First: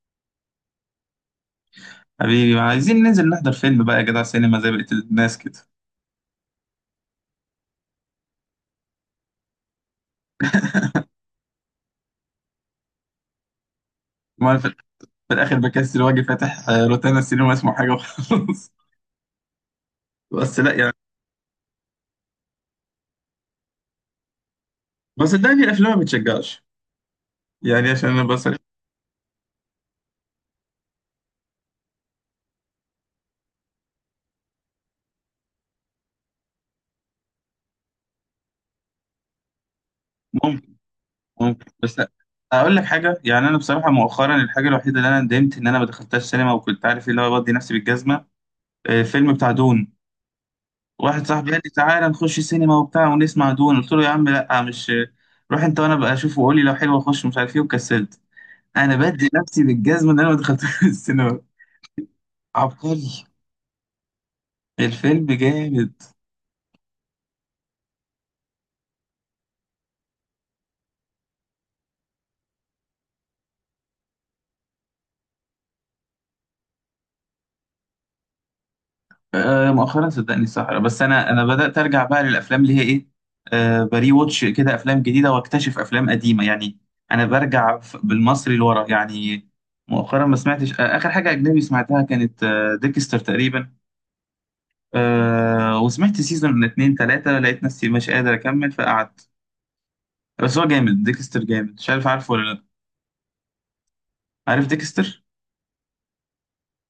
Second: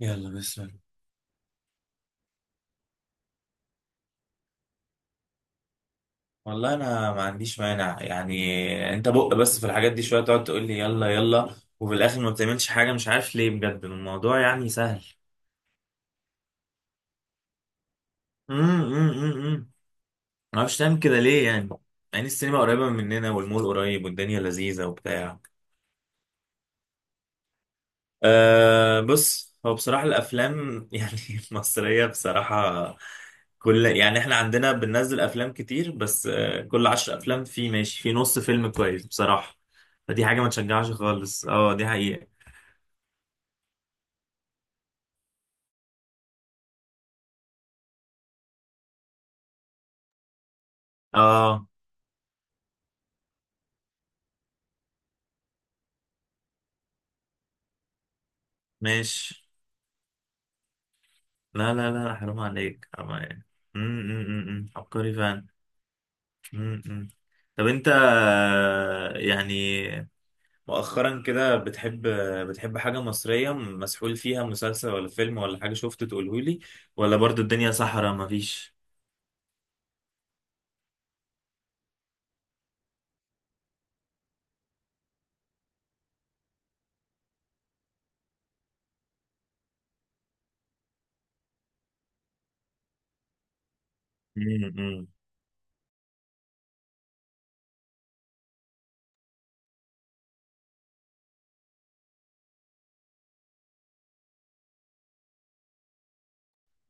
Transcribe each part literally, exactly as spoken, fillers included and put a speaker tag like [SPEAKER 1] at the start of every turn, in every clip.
[SPEAKER 1] يلا بسم الله.
[SPEAKER 2] حبيبي، ما عايزين ننزل نحضر فيلم بقى يا جدع؟ سينما زي بقية الناس كده.
[SPEAKER 1] والله انا ما عنديش مانع، يعني انت بق، بس في الحاجات دي شويه تقعد تقول لي يلا يلا وفي الاخر ما بتعملش حاجه. مش عارف ليه بجد، الموضوع
[SPEAKER 2] ما أنا في
[SPEAKER 1] يعني سهل.
[SPEAKER 2] في الآخر بكسل وأجي فاتح، آه، روتانا السينما اسمه حاجة وخلاص.
[SPEAKER 1] امم، امم، امم. ما
[SPEAKER 2] بس لا
[SPEAKER 1] اعرفش
[SPEAKER 2] يعني.
[SPEAKER 1] تعمل كده ليه، يعني. يعني السينما قريبه مننا والمول قريب والدنيا لذيذه
[SPEAKER 2] بس
[SPEAKER 1] وبتاع.
[SPEAKER 2] صدقني الأفلام ما بتشجعش، يعني عشان أنا بس.
[SPEAKER 1] أه، بص، هو بصراحة الأفلام يعني المصرية بصراحة، كل يعني احنا عندنا بننزل أفلام كتير بس أه كل عشر أفلام في ماشي في نص فيلم كويس بصراحة. فدي حاجة ما
[SPEAKER 2] ممكن
[SPEAKER 1] تشجعش خالص،
[SPEAKER 2] ممكن
[SPEAKER 1] اه دي
[SPEAKER 2] بس لا.
[SPEAKER 1] حقيقة.
[SPEAKER 2] أقول لك حاجة، يعني أنا بصراحة مؤخرا الحاجة الوحيدة اللي أنا ندمت إن أنا ما دخلتهاش سينما، وكنت عارف اللي هو بدي نفسي بالجزمة، آه، فيلم بتاع دون. واحد صاحبي قال
[SPEAKER 1] اه
[SPEAKER 2] لي تعالى نخش سينما وبتاع ونسمع دون، قلت له يا عم لا مش، روح أنت وأنا بقى أشوفه وقول لي لو حلو أخش مش عارف إيه، وكسلت. انا بدي
[SPEAKER 1] ماشي.
[SPEAKER 2] نفسي بالجزمه اللي انا ما دخلتها السينما.
[SPEAKER 1] لا لا لا، حرام عليك، حرام
[SPEAKER 2] عبقري.
[SPEAKER 1] عليك. أم، أم، أم، أم. عبقري
[SPEAKER 2] الفيلم
[SPEAKER 1] فعلا.
[SPEAKER 2] جامد.
[SPEAKER 1] أم، أم. طب انت، آه، يعني مؤخرا كده بتحب بتحب حاجة مصرية مسحول فيها، مسلسل ولا فيلم ولا حاجة شفته تقولهولي؟ ولا برضو الدنيا صحراء مفيش؟
[SPEAKER 2] آه مؤخرا صدقني صحرا، بس انا انا بدات ارجع بقى للافلام اللي هي ايه، آه بري واتش كده، افلام جديده واكتشف افلام قديمه يعني. انا برجع ف- بالمصري لورا يعني. مؤخرا ما سمعتش، آه اخر حاجه اجنبي سمعتها كانت آه ديكستر تقريبا.
[SPEAKER 1] مم، مم.
[SPEAKER 2] آه وسمعت سيزون من اتنين تلاته، لقيت نفسي مش قادر اكمل فقعدت. بس هو جامد، ديكستر جامد، مش عارف عارفه ولا لا. عارف ديكستر؟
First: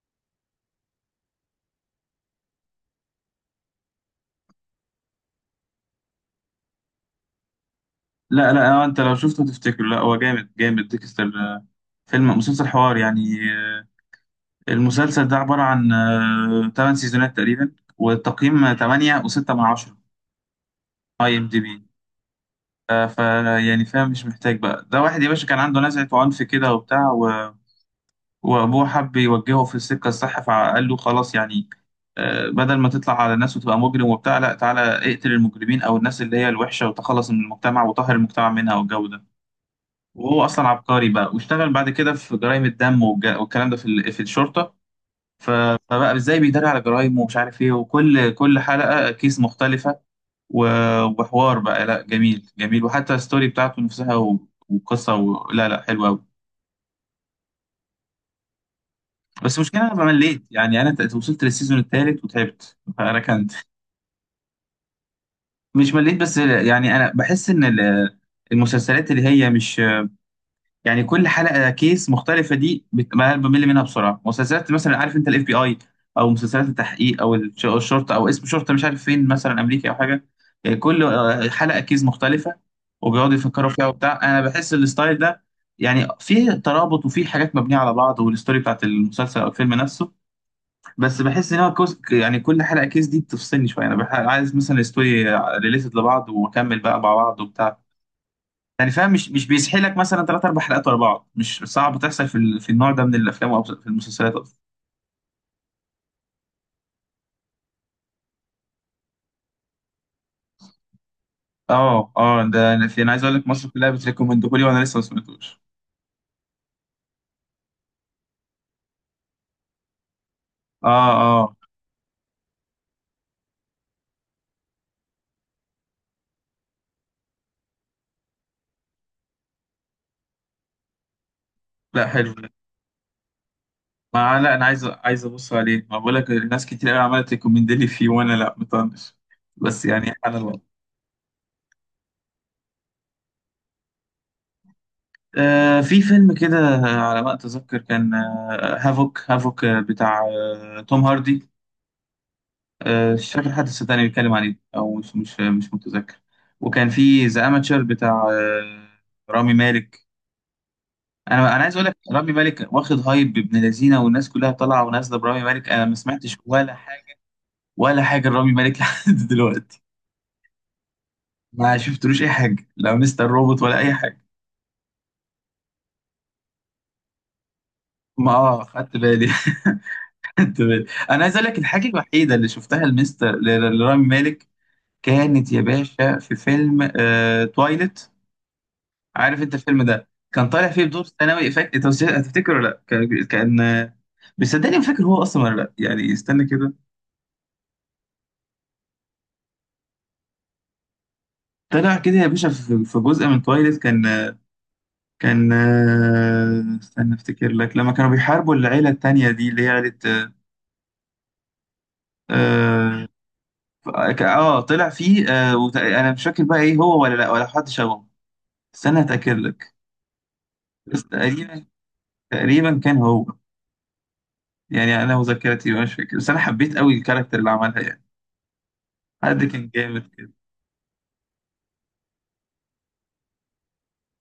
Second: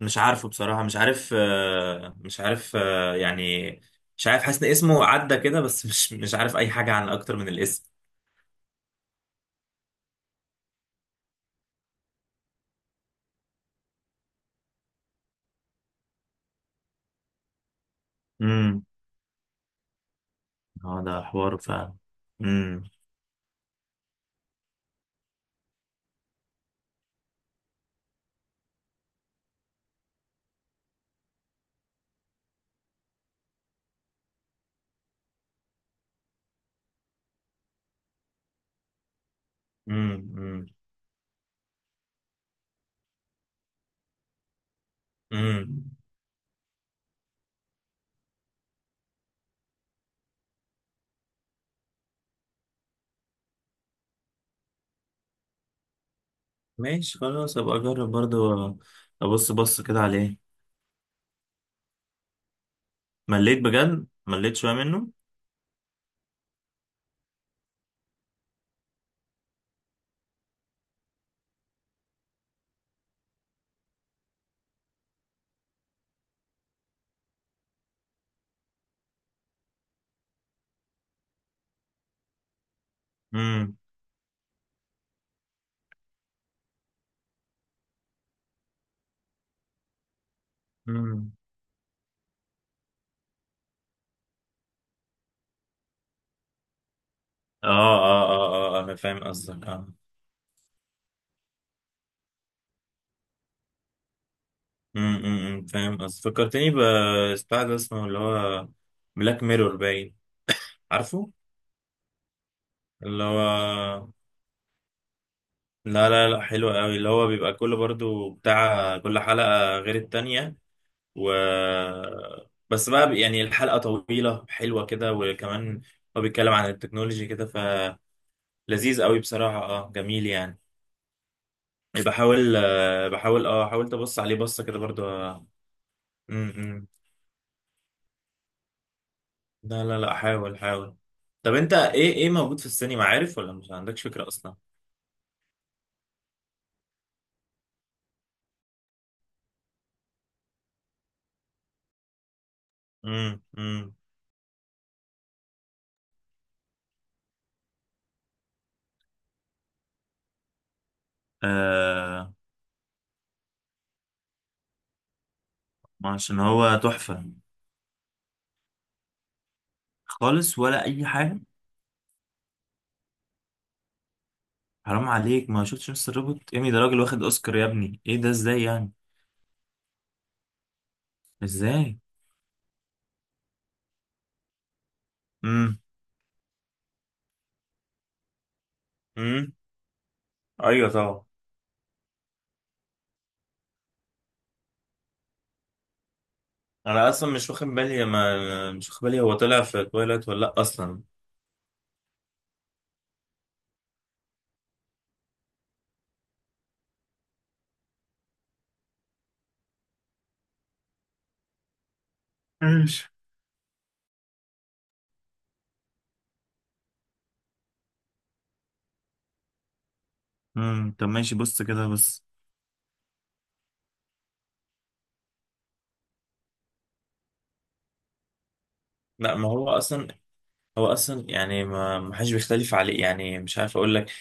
[SPEAKER 1] مش عارفه بصراحة. مش عارف آه، مش عارف، آه، يعني مش عارف، حاسس ان اسمه عدى كده بس مش مش عارف اي حاجة عن اكتر من الاسم.
[SPEAKER 2] لا لا، آه، انت لو شفته تفتكره. لا هو جامد جامد، ديكستر آه، فيلم مسلسل حوار يعني. آه، المسلسل ده عبارة عن ثمانية سيزونات تقريبا، والتقييم
[SPEAKER 1] امم.
[SPEAKER 2] تمانية و6 من عشرة،
[SPEAKER 1] اه ده
[SPEAKER 2] اي ام
[SPEAKER 1] حوار
[SPEAKER 2] دي بي.
[SPEAKER 1] فعلا. امم.
[SPEAKER 2] ف يعني فاهم، مش محتاج بقى. ده واحد يا باشا كان عنده نزعة عنف كده وبتاع، و... وابوه حب يوجهه في السكة الصح فقال له خلاص يعني، آه، بدل ما تطلع على الناس وتبقى مجرم وبتاع لا، تعالى اقتل المجرمين او الناس اللي هي الوحشة، وتخلص من المجتمع وطهر المجتمع منها والجو ده. وهو
[SPEAKER 1] امم،
[SPEAKER 2] اصلا عبقري بقى، واشتغل بعد كده في جرائم الدم والج- والكلام ده في ال- في الشرطه. ف-
[SPEAKER 1] امم.
[SPEAKER 2] فبقى ازاي بيداري على جرائم ومش عارف ايه، وكل كل حلقه كيس مختلفه، و- وحوار بقى لا، جميل جميل، وحتى الستوري بتاعته نفسها و- وقصه، و... لا لا، حلوه قوي.
[SPEAKER 1] ماشي خلاص، ابقى اجرب برضو. ابص
[SPEAKER 2] بس
[SPEAKER 1] بص
[SPEAKER 2] المشكله
[SPEAKER 1] كده
[SPEAKER 2] انا
[SPEAKER 1] عليه.
[SPEAKER 2] مليت، يعني انا ت- وصلت للسيزون الثالث وتعبت فركنت.
[SPEAKER 1] مليت بجد، مليت شوية منه.
[SPEAKER 2] مش مليت، بس يعني انا بحس ان ال- المسلسلات اللي هي مش، يعني كل حلقه كيس مختلفه دي بت- بمل منها بسرعه. مسلسلات مثلا عارف انت، الاف بي اي، او مسلسلات التحقيق، او الش- الشرطه، او اسم شرطه مش عارف فين مثلا، امريكي او حاجه، آه، كل آه، حلقه كيس مختلفه وبيقعدوا يفكروا فيها وبتاع. انا بحس الستايل ده يعني فيه ترابط، وفيه حاجات مبنيه على بعض والستوري بتاعت المسلسل او الفيلم نفسه. بس
[SPEAKER 1] امم.
[SPEAKER 2] بحس ان هو كوز، يعني كل حلقه كيس دي بتفصلني شويه، انا بح- عايز مثلا الستوري ريليتد لبعض واكمل بقى مع بعض
[SPEAKER 1] اه
[SPEAKER 2] وبتاع،
[SPEAKER 1] اه اه اه، آه،
[SPEAKER 2] يعني
[SPEAKER 1] انا
[SPEAKER 2] فاهم؟
[SPEAKER 1] فاهم
[SPEAKER 2] مش مش
[SPEAKER 1] قصدك، اه.
[SPEAKER 2] بيسحلك مثلا ثلاث اربع حلقات ورا بعض. مش صعب تحصل في ال... في النوع ده من الافلام او في المسلسلات اصلا.
[SPEAKER 1] أمم، أمم، أمم، فاهم قصدك. فكرتني ببتاع ده اسمه اللي هو بلاك ميرور، باين. عارفه؟
[SPEAKER 2] اه اه، ده انا في انا عايز
[SPEAKER 1] اللي
[SPEAKER 2] اقول
[SPEAKER 1] هو،
[SPEAKER 2] لك مصر كلها بتريكومندهولي، وانا لسه ما سمعتوش.
[SPEAKER 1] لا لا لا، حلو قوي. اللي هو بيبقى كل، برضو بتاع، كل حلقة غير التانية،
[SPEAKER 2] اه
[SPEAKER 1] و،
[SPEAKER 2] اه،
[SPEAKER 1] بس بقى بي- يعني الحلقة طويلة حلوة كده. وكمان هو بيتكلم عن التكنولوجي كده، فلذيذ قوي بصراحة، اه جميل يعني.
[SPEAKER 2] لا حلو.
[SPEAKER 1] بحاول آه، بحاول اه حاولت ابص عليه
[SPEAKER 2] ما لا انا
[SPEAKER 1] بصة كده
[SPEAKER 2] عايز
[SPEAKER 1] برضو،
[SPEAKER 2] عايز
[SPEAKER 1] آه.
[SPEAKER 2] ابص عليه، ما بقول لك
[SPEAKER 1] أمم،
[SPEAKER 2] ناس
[SPEAKER 1] أمم.
[SPEAKER 2] كتير قوي عملت ريكومند لي فيه وانا لا مطنش، بس
[SPEAKER 1] لا لا
[SPEAKER 2] يعني
[SPEAKER 1] لا،
[SPEAKER 2] سبحان
[SPEAKER 1] حاول،
[SPEAKER 2] الله.
[SPEAKER 1] حاول. طب انت ايه ايه موجود في السينما؟ عارف ولا مش عندكش فكرة اصلا؟
[SPEAKER 2] آه في فيلم كده على ما اتذكر كان، آه هافوك هافوك، آه، بتاع آه توم هاردي. آه، مش
[SPEAKER 1] امم،
[SPEAKER 2] فاكر حد
[SPEAKER 1] امم.
[SPEAKER 2] صدقني بيتكلم عليه، او مش مش مش متذكر. وكان في ذا اماتشر بتاع آه، رامي مالك. انا انا عايز اقول لك رامي
[SPEAKER 1] آه،
[SPEAKER 2] مالك واخد هايب ابن لذينه، والناس كلها طالعه ونازله برامي مالك، انا ما
[SPEAKER 1] ما
[SPEAKER 2] سمعتش
[SPEAKER 1] عشان
[SPEAKER 2] ولا
[SPEAKER 1] هو
[SPEAKER 2] حاجه،
[SPEAKER 1] تحفة
[SPEAKER 2] ولا حاجه لرامي مالك لحد دلوقتي.
[SPEAKER 1] خالص، ولا اي حاجة.
[SPEAKER 2] ما شفتلوش اي حاجه، لا مستر روبوت ولا اي حاجه.
[SPEAKER 1] حرام عليك، ما شفتش مستر روبوت؟ ايمي ده، راجل واخد اوسكار يا ابني، ايه ده،
[SPEAKER 2] ما
[SPEAKER 1] ازاي
[SPEAKER 2] اه، خدت
[SPEAKER 1] يعني؟
[SPEAKER 2] بالي، خدت بالي. انا عايز اقول لك الحاجه
[SPEAKER 1] ازاي؟
[SPEAKER 2] الوحيده اللي شفتها لمستر ل- ل- لرامي مالك، كانت يا
[SPEAKER 1] امم،
[SPEAKER 2] باشا في فيلم، آه، تويلت. عارف
[SPEAKER 1] امم.
[SPEAKER 2] انت الفيلم ده كان طالع فيه
[SPEAKER 1] ايوه
[SPEAKER 2] بدور
[SPEAKER 1] طبعا.
[SPEAKER 2] ثانوي؟ فاكر انت مش- هتفتكر ولا لا؟ كان كان- بس صدقني ما فاكر هو اصلا ولا لا يعني، استنى كده.
[SPEAKER 1] انا اصلا مش واخد بالي، ما مش واخد بالي، هو طلع في تويلايت ولا لا اصلا؟
[SPEAKER 2] طلع كده يا باشا في في جزء من تويلت كان. كان استنى افتكر لك. لما كانوا بيحاربوا العيله التانيه دي اللي هي عيله، اه،
[SPEAKER 1] ماشي.
[SPEAKER 2] ك- اه، طلع فيه اه، وت- انا مش فاكر بقى ايه هو ولا لا، ولا حد شبهه. استنى اتاكد لك.
[SPEAKER 1] امم.
[SPEAKER 2] بس
[SPEAKER 1] طب ماشي، بص
[SPEAKER 2] تقريبا،
[SPEAKER 1] كده بس.
[SPEAKER 2] تقريبا كان هو، يعني انا وذاكرتي مش فاكر، بس انا حبيت قوي الكاركتر اللي عملها يعني.
[SPEAKER 1] لا
[SPEAKER 2] حد
[SPEAKER 1] ما هو
[SPEAKER 2] كان جامد
[SPEAKER 1] اصلا،
[SPEAKER 2] كده.
[SPEAKER 1] هو اصلا يعني ما ما حدش بيختلف عليه. يعني مش عارف اقول لك،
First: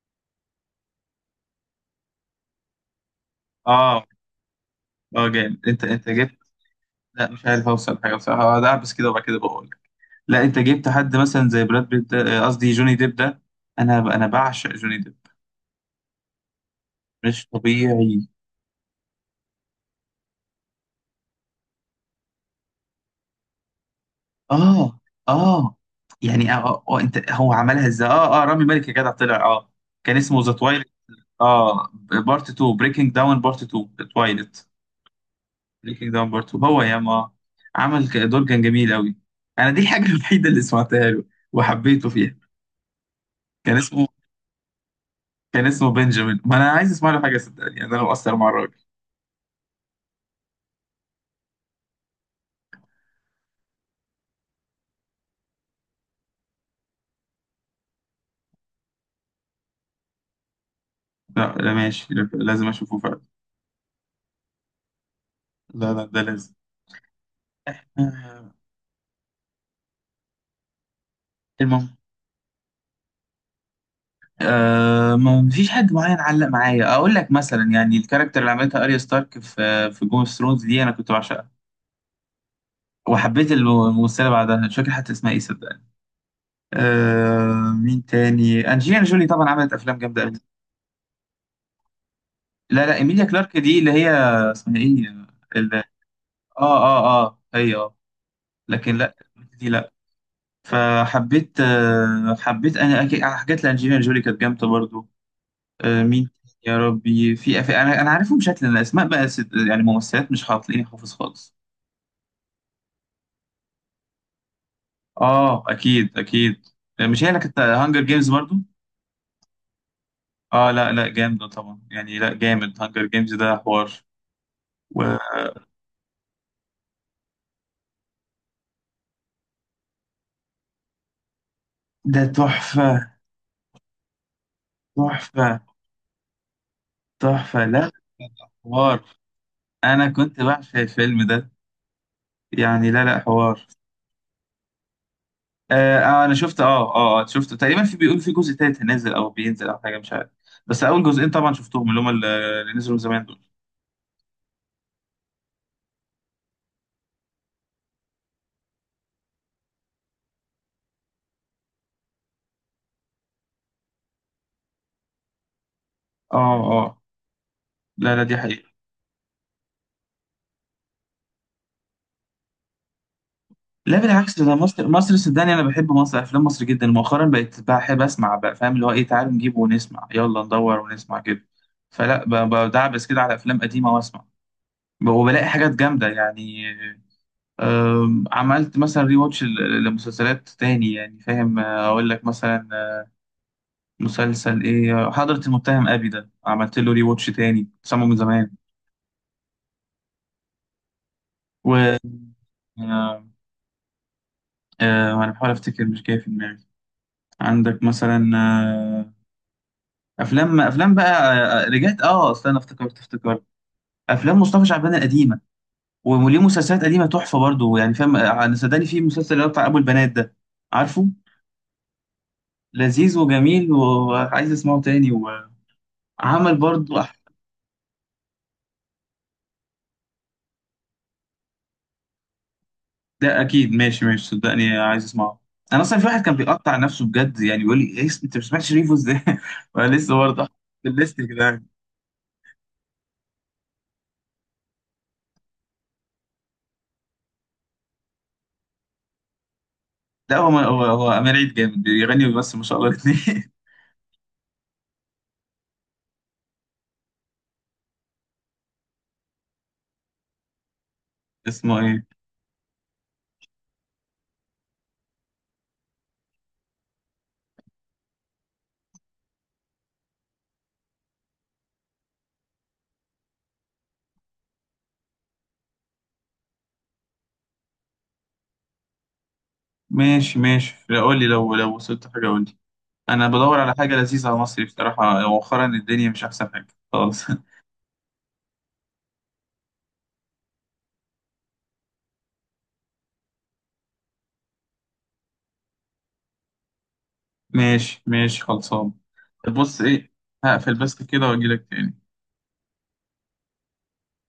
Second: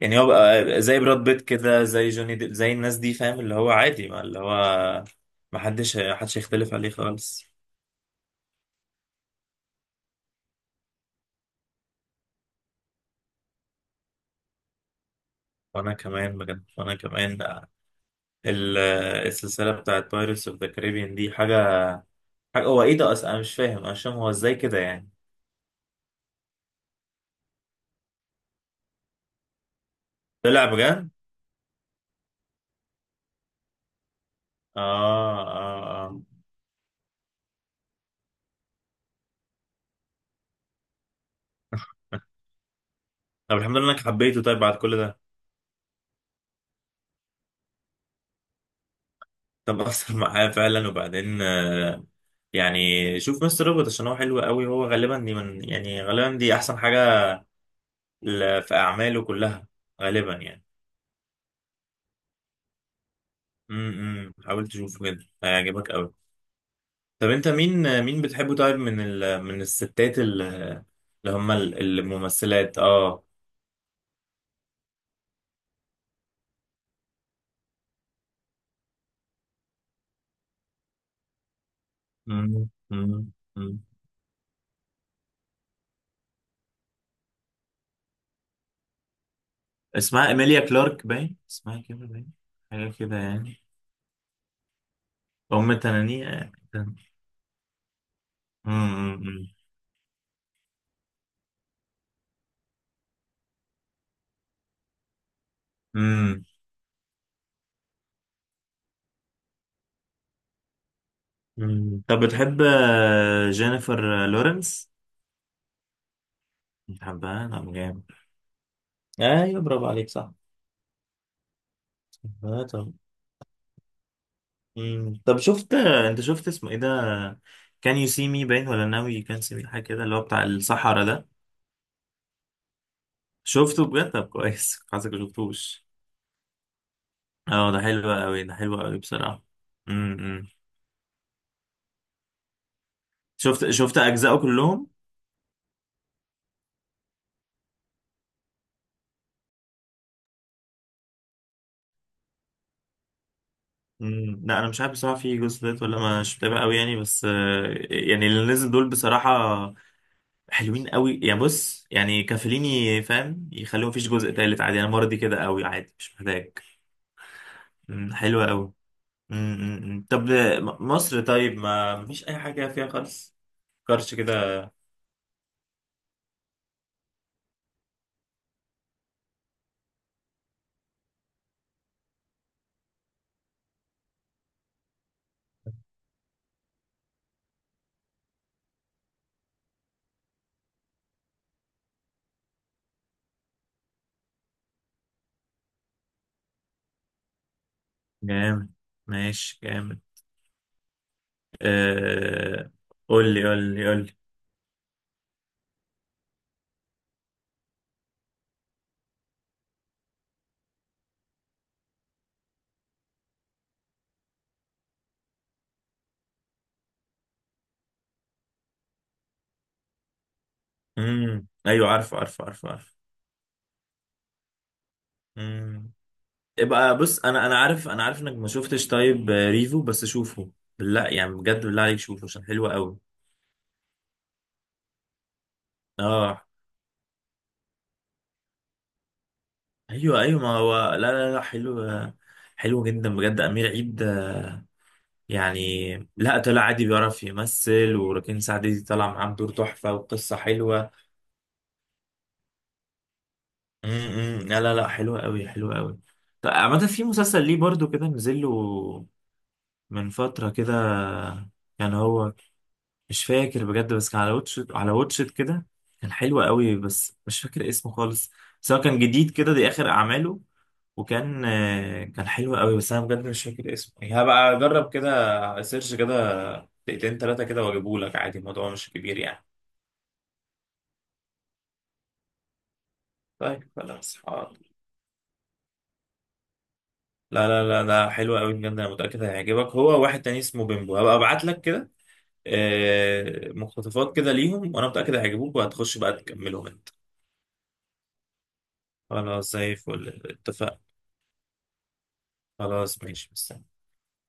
[SPEAKER 1] يعني هو بقى زي براد بيت كده، زي جوني ديب، زي الناس دي، فاهم؟ اللي هو
[SPEAKER 2] اه
[SPEAKER 1] عادي، ما اللي هو،
[SPEAKER 2] اه،
[SPEAKER 1] ما
[SPEAKER 2] جامد، انت
[SPEAKER 1] حدش
[SPEAKER 2] انت
[SPEAKER 1] حدش
[SPEAKER 2] جبت.
[SPEAKER 1] يختلف عليه
[SPEAKER 2] لا مش
[SPEAKER 1] خالص.
[SPEAKER 2] عارف اوصل حاجه بصراحه، هقعد اعبس كده وبعد كده بقول لك. لا انت جبت حد مثلا زي براد بيت ده- آه، قصدي جوني ديب ده. انا انا بعشق جوني ديب
[SPEAKER 1] وانا كمان بجد، وانا كمان.
[SPEAKER 2] مش طبيعي.
[SPEAKER 1] ال- السلسله بتاعت بايرتس اوف ذا كاريبيان دي، حاجه، حاجه، هو ايه ده اصلا؟ انا مش فاهم انا مش فاهم هو ازاي كده
[SPEAKER 2] اه
[SPEAKER 1] يعني.
[SPEAKER 2] اه يعني، اه اه، آه، انت هو عملها ازاي؟ اه اه، رامي مالك يا جدع طلع اه، كان اسمه ذا
[SPEAKER 1] طلع
[SPEAKER 2] تويلت
[SPEAKER 1] بجد.
[SPEAKER 2] اه، بارت تو بريكنج داون، بارت تو تويلت،
[SPEAKER 1] اه اه
[SPEAKER 2] بريكنج
[SPEAKER 1] اه.
[SPEAKER 2] داون بارت تو هو يا ما، عمل ك- دور كان جميل قوي. انا دي الحاجه الوحيده اللي سمعتها له وحبيته فيها.
[SPEAKER 1] طب
[SPEAKER 2] كان
[SPEAKER 1] الحمد لله انك
[SPEAKER 2] اسمه
[SPEAKER 1] حبيته طيب بعد كل ده.
[SPEAKER 2] كان اسمه بنجامين. ما انا عايز اسمع له حاجه صدقني، يعني انا مقصر مع الراجل.
[SPEAKER 1] طب اثر معايا فعلا. وبعدين آه، يعني شوف مستر روبوت عشان هو حلو قوي. هو غالبا دي، من يعني غالبا دي احسن حاجه ل- في أعماله كلها، غالبا يعني.
[SPEAKER 2] لا لا ماشي، لا- لازم اشوفه فعلا.
[SPEAKER 1] امم، حاول تشوفه كده هيعجبك
[SPEAKER 2] لا لا،
[SPEAKER 1] قوي.
[SPEAKER 2] ده لازم.
[SPEAKER 1] طب أنت مين مين
[SPEAKER 2] آه،
[SPEAKER 1] بتحبه؟ طيب من ال... من الستات، ال- اللي هم ال-
[SPEAKER 2] المهم،
[SPEAKER 1] الممثلات، اه.
[SPEAKER 2] آه ما ما فيش حد معين علق معايا. اقول لك مثلا يعني الكاركتر اللي عملتها اريا ستارك في في جيم اوف ثرونز دي انا كنت بعشقها،
[SPEAKER 1] مم. مم.
[SPEAKER 2] وحبيت الم-
[SPEAKER 1] مم.
[SPEAKER 2] الممثله بعدها، مش فاكر حتى اسمها ايه صدقني. آه مين تاني؟ انجلينا جولي طبعا عملت افلام جامده
[SPEAKER 1] اسمها
[SPEAKER 2] قوي.
[SPEAKER 1] إيميليا كلارك، باين اسمها كده، باين.
[SPEAKER 2] لا
[SPEAKER 1] حاجة
[SPEAKER 2] لا،
[SPEAKER 1] كده
[SPEAKER 2] ايميليا
[SPEAKER 1] يعني.
[SPEAKER 2] كلارك دي اللي هي، اسمها ايه، ال-
[SPEAKER 1] أم
[SPEAKER 2] اه
[SPEAKER 1] تنانية يعني. مم.
[SPEAKER 2] اه اه هي اه، لكن لا،
[SPEAKER 1] مم.
[SPEAKER 2] دي لا. فحبيت، آه، حبيت انا أكيد على حاجات لانجелينا جولي، كانت جامده برضو. آه، مين
[SPEAKER 1] مم.
[SPEAKER 2] تاني يا ربي؟ في أف... انا انا عارفهم شكلا، الاسماء بقى ست... يعني ممثلات مش هتلاقيني حافظ خالص.
[SPEAKER 1] مم. طب بتحب آه، جينيفر لورنس؟
[SPEAKER 2] اه، اكيد اكيد. آه، مش هي اللي
[SPEAKER 1] بتحبها؟
[SPEAKER 2] كانت
[SPEAKER 1] طب
[SPEAKER 2] هانجر
[SPEAKER 1] جامد.
[SPEAKER 2] جيمز برضو؟
[SPEAKER 1] ايوه، برافو عليك، صح.
[SPEAKER 2] اه لا لا، جامده طبعا يعني، لا
[SPEAKER 1] آه،
[SPEAKER 2] جامد،
[SPEAKER 1] طب.
[SPEAKER 2] هانجر جيمز ده حوار.
[SPEAKER 1] مم. طب شفت انت شفت اسمه ايه ده، كان يو سي مي باين، ولا ناوي يو كان سي مي، حاجه كده، اللي هو بتاع الصحراء ده؟
[SPEAKER 2] وده تحفه،
[SPEAKER 1] شفته بجد؟ طب كويس حاسسك ما
[SPEAKER 2] تحفه
[SPEAKER 1] شفتوش.
[SPEAKER 2] تحفه،
[SPEAKER 1] اه ده
[SPEAKER 2] لا
[SPEAKER 1] حلو قوي، ده حلو قوي
[SPEAKER 2] حوار.
[SPEAKER 1] بصراحه.
[SPEAKER 2] انا كنت
[SPEAKER 1] امم.
[SPEAKER 2] بعشق الفيلم ده، يعني لا لا، حوار.
[SPEAKER 1] شفت شفت اجزائه كلهم؟
[SPEAKER 2] آه آه، انا شفت اه اه، آه، شفت تقريبا، في بيقول في جزء تالت هينزل او بينزل او حاجه مش عارف، بس اول جزئين طبعا شفتهم اللي هم اللي اللي نزلوا من زمان دول.
[SPEAKER 1] امم. لا انا مش عارف بصراحه في جزء تالت ولا، ما مش متابع قوي يعني، بس آه، يعني اللي نزل دول بصراحه حلوين قوي يعني. بص يعني كافليني، فاهم؟ يخليهم، مفيش جزء تالت عادي، انا مرضي كده قوي عادي، مش
[SPEAKER 2] اه
[SPEAKER 1] محتاج.
[SPEAKER 2] اه،
[SPEAKER 1] مم،
[SPEAKER 2] لا لا، دي
[SPEAKER 1] حلوه
[SPEAKER 2] حقيقه.
[SPEAKER 1] قوي. امم. أمم. طب م- مصر، طيب ما مفيش اي حاجه فيها خالص؟
[SPEAKER 2] لا
[SPEAKER 1] كرش
[SPEAKER 2] بالعكس، ده
[SPEAKER 1] كده.
[SPEAKER 2] مصر، مصر صدقني، انا بحب مصر، افلام مصر جدا، مؤخرا بقيت بحب اسمع بقى فاهم اللي هو ايه، تعالوا نجيبه ونسمع يلا، ندور ونسمع كده. فلا ب- بدعبس كده على افلام قديمه واسمع، وبلاقي حاجات جامده يعني. آم، عملت مثلا ري واتش لمسلسلات تاني، يعني فاهم، آه، اقول لك مثلا مسلسل ايه، حضرة المتهم ابي ده عملت له ري واتش تاني سامه من زمان.
[SPEAKER 1] جامد، ماشي جامد.
[SPEAKER 2] و
[SPEAKER 1] آه...
[SPEAKER 2] آه،
[SPEAKER 1] قول لي، قول لي، قول لي.
[SPEAKER 2] آه، انا بحاول افتكر مش جاي في دماغي. عندك مثلا آه، افلام افلام بقى، آه، آه، رجعت اه، اصل انا افتكرت افتكرت افلام مصطفى شعبان القديمه. وليه مسلسلات قديمه تحفه برضو، يعني فاهم، آه، انا صدقني في مسلسل اللي هو بتاع ابو البنات ده، عارفه؟
[SPEAKER 1] امم، ايوه عارف، عارف، عارف، عارف.
[SPEAKER 2] لذيذ وجميل وعايز اسمعه تاني،
[SPEAKER 1] امم.
[SPEAKER 2] وعمل
[SPEAKER 1] يبقى
[SPEAKER 2] برضو.
[SPEAKER 1] بص، انا انا عارف، انا عارف انك ما شفتش طيب آه، ريفو، بس شوفه بالله يعني، بجد بالله عليك شوفه عشان حلو قوي.
[SPEAKER 2] ده اكيد، ماشي ماشي، صدقني عايز اسمعه. انا اصلا في واحد كان
[SPEAKER 1] اه،
[SPEAKER 2] بيقطع نفسه بجد، يعني بيقول لي ايه اسم- انت ما سمعتش ريفو ازاي، وانا لسه
[SPEAKER 1] ايوه
[SPEAKER 2] برضه
[SPEAKER 1] ايوه.
[SPEAKER 2] حاطط
[SPEAKER 1] ما
[SPEAKER 2] في
[SPEAKER 1] هو لا
[SPEAKER 2] الليست
[SPEAKER 1] لا لا،
[SPEAKER 2] كده يعني.
[SPEAKER 1] حلو، آه، حلو جدا بجد. امير عيد، يعني لا طلع عادي، بيعرف يمثل. وركين سعدي دي طلع معاه بدور تحفة، وقصة
[SPEAKER 2] لا هو هو
[SPEAKER 1] حلوة.
[SPEAKER 2] هو امير عيد جامد، بيغني وبيمثل ما شاء الله الاثنين.
[SPEAKER 1] امم، لا لا لا، حلوة قوي، حلوة قوي. طب عامة في مسلسل ليه برضو كده نزل له من فترة كده،
[SPEAKER 2] اسمه
[SPEAKER 1] كان
[SPEAKER 2] ايه؟
[SPEAKER 1] هو، مش فاكر بجد، بس كان على واتشت، على واتشت كده. كان حلو قوي بس مش فاكر اسمه خالص. بس هو كان جديد كده، دي آخر أعماله. وكان آه، كان حلو قوي، بس انا بجد مش فاكر اسمه. هبقى اجرب كده سيرش كده دقيقتين تلاتة كده واجيبهولك عادي، الموضوع مش كبير يعني.
[SPEAKER 2] ماشي ماشي، لا، قول لي لو لو وصلت حاجه قول لي. انا بدور
[SPEAKER 1] طيب
[SPEAKER 2] على حاجه
[SPEAKER 1] خلاص،
[SPEAKER 2] لذيذه على مصري
[SPEAKER 1] حاضر.
[SPEAKER 2] بصراحه، مؤخرا الدنيا مش احسن حاجه خالص.
[SPEAKER 1] لا لا لا ده حلو قوي بجد، انا متاكد هيعجبك. هو واحد تاني اسمه بيمبو، هبقى ابعت لك كده آه، مقتطفات كده ليهم، وانا متاكد هيعجبوك، وهتخش بقى تكملهم انت.
[SPEAKER 2] ماشي ماشي، خلصان.
[SPEAKER 1] خلاص
[SPEAKER 2] طب
[SPEAKER 1] زي
[SPEAKER 2] بص ايه،
[SPEAKER 1] الفل،
[SPEAKER 2] هقفل
[SPEAKER 1] اتفقنا.
[SPEAKER 2] بس كده واجي لك تاني.
[SPEAKER 1] خلاص ماشي، بس.